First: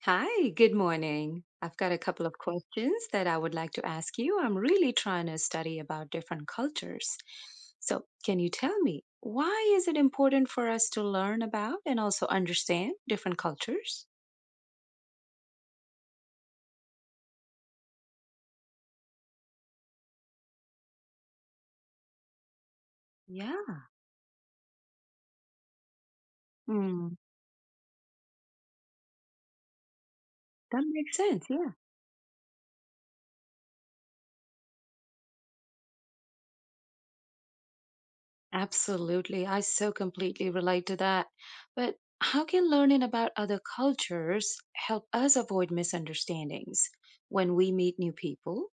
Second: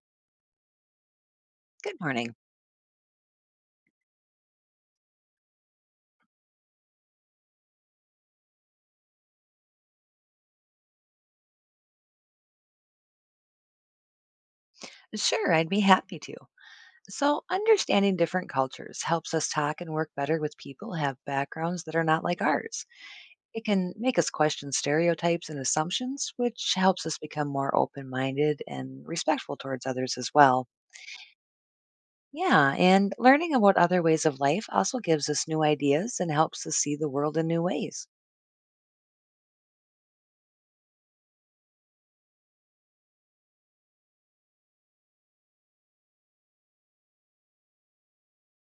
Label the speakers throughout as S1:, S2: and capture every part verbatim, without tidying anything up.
S1: Hi, good morning. I've got
S2: Good
S1: a couple
S2: morning.
S1: of questions that I would like to ask you. I'm really trying to study about different cultures. So, can you tell me why is it important for us to learn about and also understand different cultures?
S2: Sure, I'd be happy to. So, understanding different cultures helps us talk and work better with people who have backgrounds that are not like ours. It
S1: Yeah.
S2: can make us question stereotypes and assumptions, which helps
S1: Mm,
S2: us become more open minded and respectful towards others as well.
S1: that makes sense. Yeah,
S2: Yeah, and learning about other ways of life also gives us new ideas and helps us see the world in new ways.
S1: absolutely. I so completely relate to that. But how can learning about other cultures help us avoid misunderstandings when we meet new people?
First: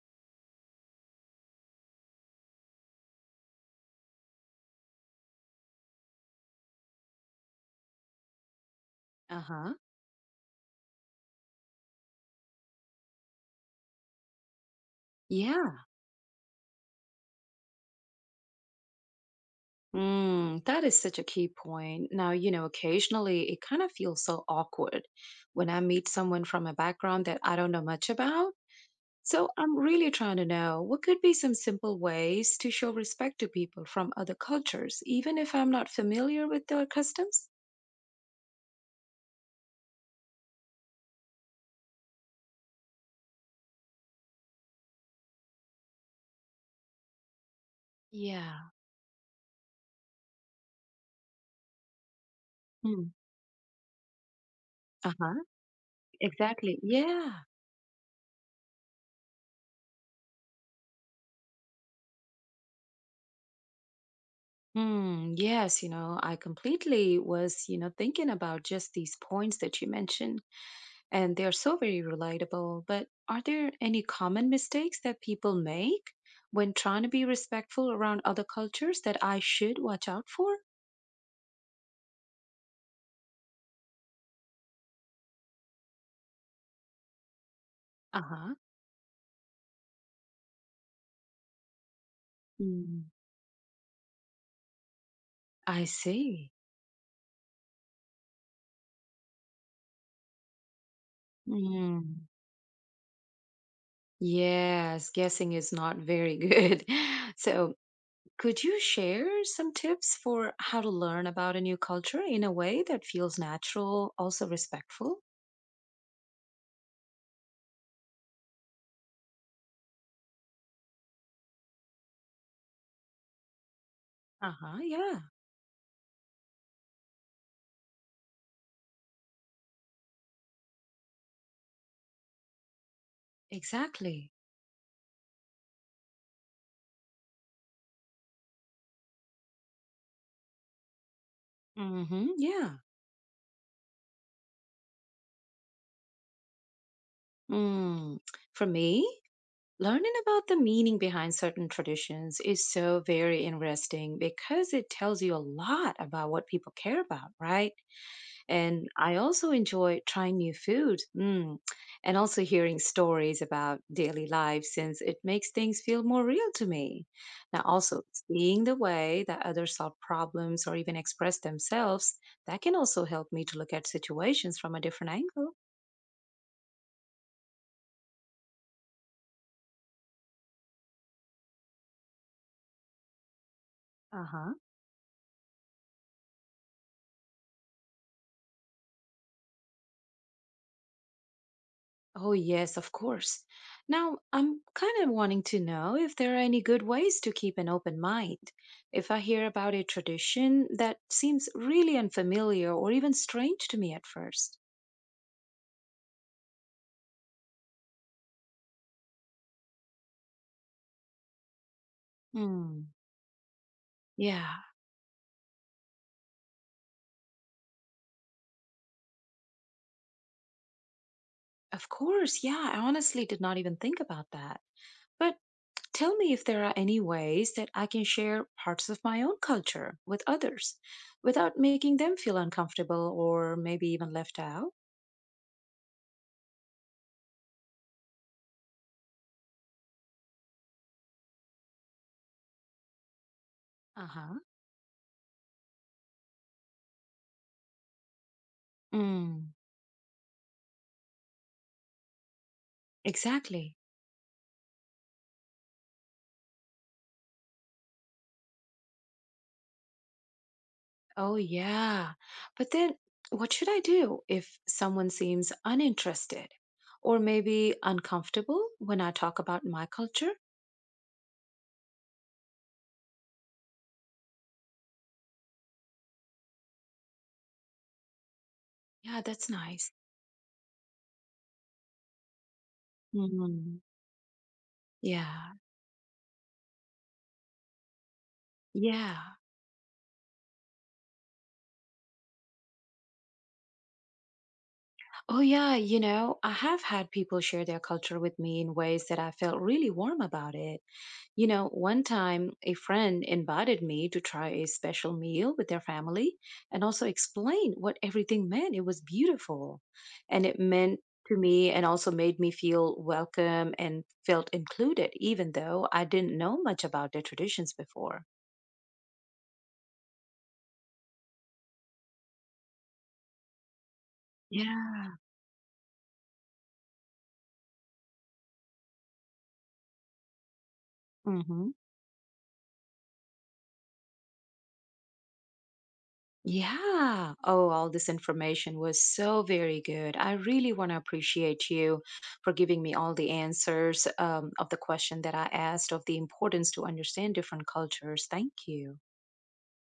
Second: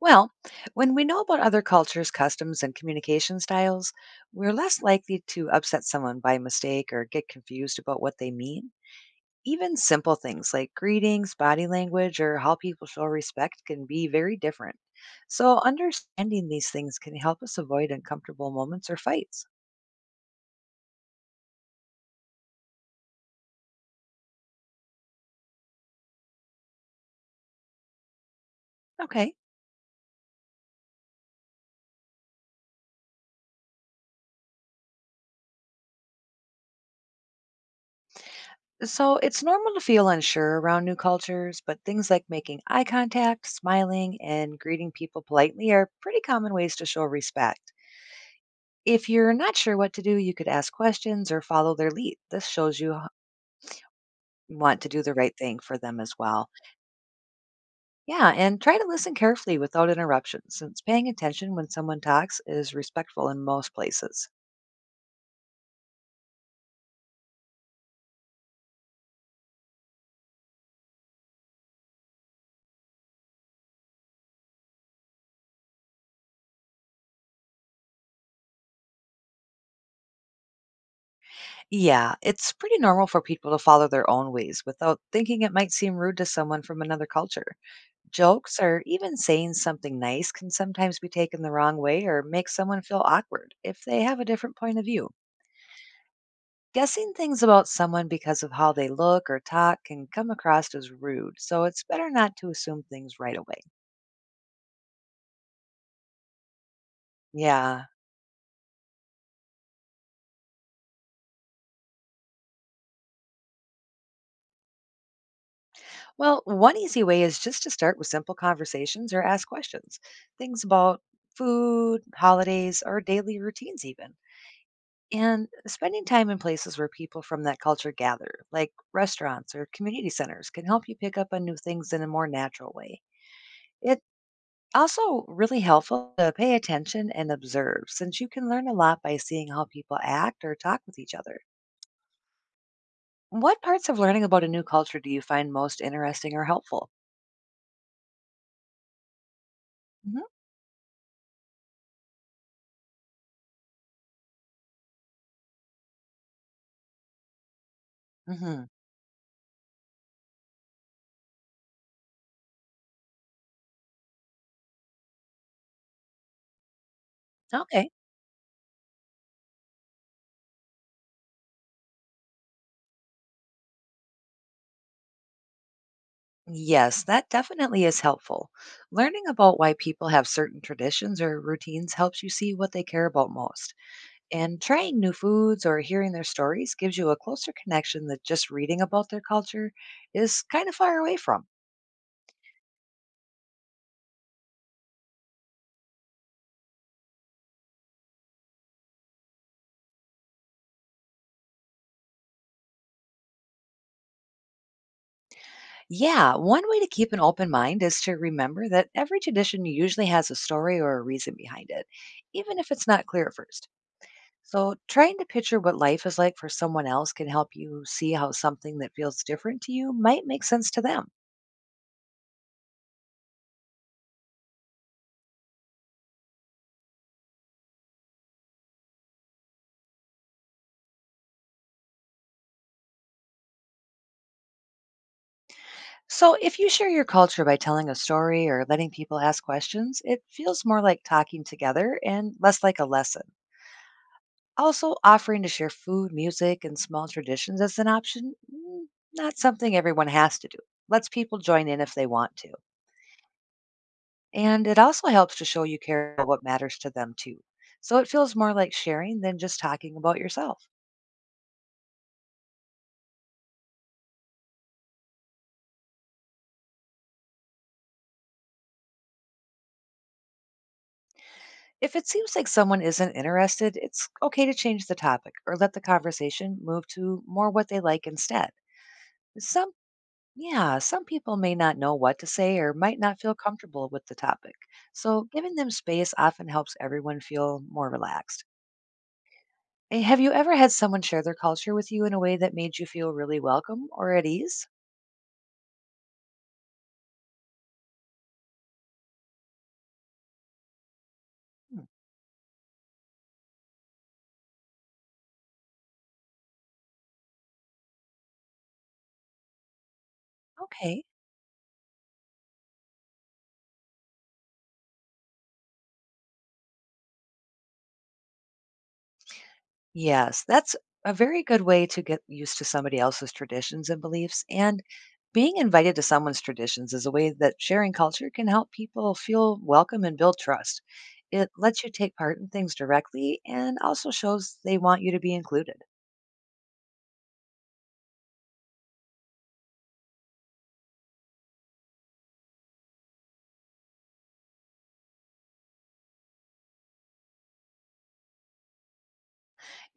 S2: Well, when we know about other cultures, customs, and communication styles, we're less likely to upset someone by mistake or get confused about what they mean.
S1: Uh huh.
S2: Even simple things like greetings, body language, or how people show respect can be very different. So,
S1: Yeah.
S2: understanding these things can help us avoid uncomfortable moments or fights.
S1: Mm, that is such a key point. Now, you know, occasionally it kind of feels so awkward when I meet someone from a background that I don't know much about.
S2: Okay.
S1: So I'm really trying to know what could be some simple ways to show respect to people from other cultures, even if I'm not familiar with their customs?
S2: So, it's normal to feel unsure around new cultures, but things like making eye contact, smiling, and greeting people politely are pretty common ways to show respect.
S1: Yeah.
S2: If you're not sure what to do, you could ask questions or follow their lead. This shows you h-
S1: Mm.
S2: want to do the right
S1: Uh-huh.
S2: thing for them as well.
S1: Exactly. Yeah.
S2: Yeah, and try to listen carefully without interruptions, since paying attention when someone talks is respectful in most places.
S1: Hmm. Yes, you know, I completely was, you know, thinking about just these points that you mentioned, and they are so very relatable. But are there any common mistakes that people make when trying to be respectful around other cultures that I should watch out for?
S2: Yeah, it's pretty normal for people to follow their own ways without thinking it might seem rude to someone from another culture.
S1: Uh huh.
S2: Jokes or even saying something nice can sometimes be taken the wrong way or make someone feel
S1: Mm,
S2: awkward if they have a different point of view.
S1: I see.
S2: Guessing things about someone because of how they look or talk can come across as rude, so it's better
S1: Mm.
S2: not to assume things right away.
S1: Yes, guessing is not very good. So,
S2: Yeah.
S1: could you share some tips for how to learn about a new culture in a way that feels natural, also respectful?
S2: Well, one easy way is just to start with simple conversations or ask questions. Things about food, holidays, or daily routines, even.
S1: Uh huh. Yeah,
S2: And spending time in places where people from that culture gather, like restaurants or community centers, can help you pick up on new things in a more natural way. It
S1: exactly.
S2: Also, really helpful to pay attention and observe, since you can learn a lot by seeing how people act or talk with each other.
S1: Mm hmm. Yeah.
S2: What parts of learning about a new culture do you find most interesting or helpful?
S1: Mm. For me, learning
S2: Hmm.
S1: about the meaning behind certain traditions is so very interesting because it tells you a lot about what people care about, right?
S2: Hmm.
S1: And I also enjoy trying new food. Mm, and also hearing stories about daily life since it makes things feel more real to me. Now,
S2: Okay.
S1: also seeing the way that others solve problems or even express themselves, that can also help me to look at situations from a different angle.
S2: Yes, that definitely is helpful. Learning about why people have certain traditions or routines helps you see what they care about most.
S1: Uh huh.
S2: And trying new foods or hearing their stories gives you a closer connection that just reading about their culture is kind of far away from.
S1: Oh, yes, of course. Now, I'm kind of wanting to know if there are any good ways to keep an open mind if I hear about a tradition that seems really unfamiliar or even strange to me at first.
S2: Yeah, one way to keep an open mind is to remember that every tradition usually has a story or a reason behind it, even if it's
S1: Hmm.
S2: not clear at first.
S1: Yeah,
S2: So, trying to picture what life is like for someone else can help you see how something that feels different to you might make sense to them.
S1: of course. Yeah, I honestly did not even think about that. But tell me if there are any ways that I can share parts of my own culture with others without making them feel uncomfortable or maybe even left out.
S2: So, if you share your culture by telling a story or letting people ask questions, it feels more like talking together and less like a lesson.
S1: Uh huh.
S2: Also, offering to share food, music, and small traditions as an option, mm, not
S1: Mm,
S2: something everyone has to do, lets people join in if they want to.
S1: exactly.
S2: And it also helps to show you care about what matters to them too. So, it feels more like sharing than just talking about yourself.
S1: Oh, yeah. But then, what should I do if someone seems uninterested or maybe uncomfortable when I talk about my culture?
S2: If it seems like someone isn't interested, it's okay to change the topic or let the conversation move to more what they like instead.
S1: Yeah, that's
S2: Some
S1: nice.
S2: Yeah, some people may not know what to say or might not feel
S1: Mhm.
S2: comfortable with the topic. So,
S1: Yeah.
S2: giving them space often helps everyone feel more relaxed.
S1: Yeah.
S2: Eh, Have you ever had someone share their culture with you in a way that made you feel really welcome or at ease?
S1: Oh, yeah. You know, I have had people share their culture with me in ways that I felt really warm about it. You know,
S2: Hmm.
S1: one time a friend invited me to try a special meal with their family and also explain what everything meant. It was beautiful. And it meant
S2: Okay.
S1: to me and also made me feel welcome and felt included, even though I didn't know much about their traditions before.
S2: Yes, that's a very good way to get used to somebody else's traditions and beliefs. And
S1: Yeah.
S2: being invited to someone's traditions is a way that sharing culture can help people feel welcome and build trust. It
S1: Hmm.
S2: lets you take part in things directly and also shows they want you to be included.
S1: Yeah. Oh, all this information was so very good. I really want to appreciate you for giving me all the answers um, of the question that I asked of the importance to understand different cultures. Thank you.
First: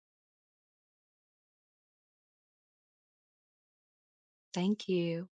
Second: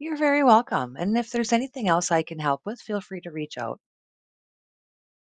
S2: You're very welcome. And if there's anything else I can help with, feel free to reach out.
S1: Thank you.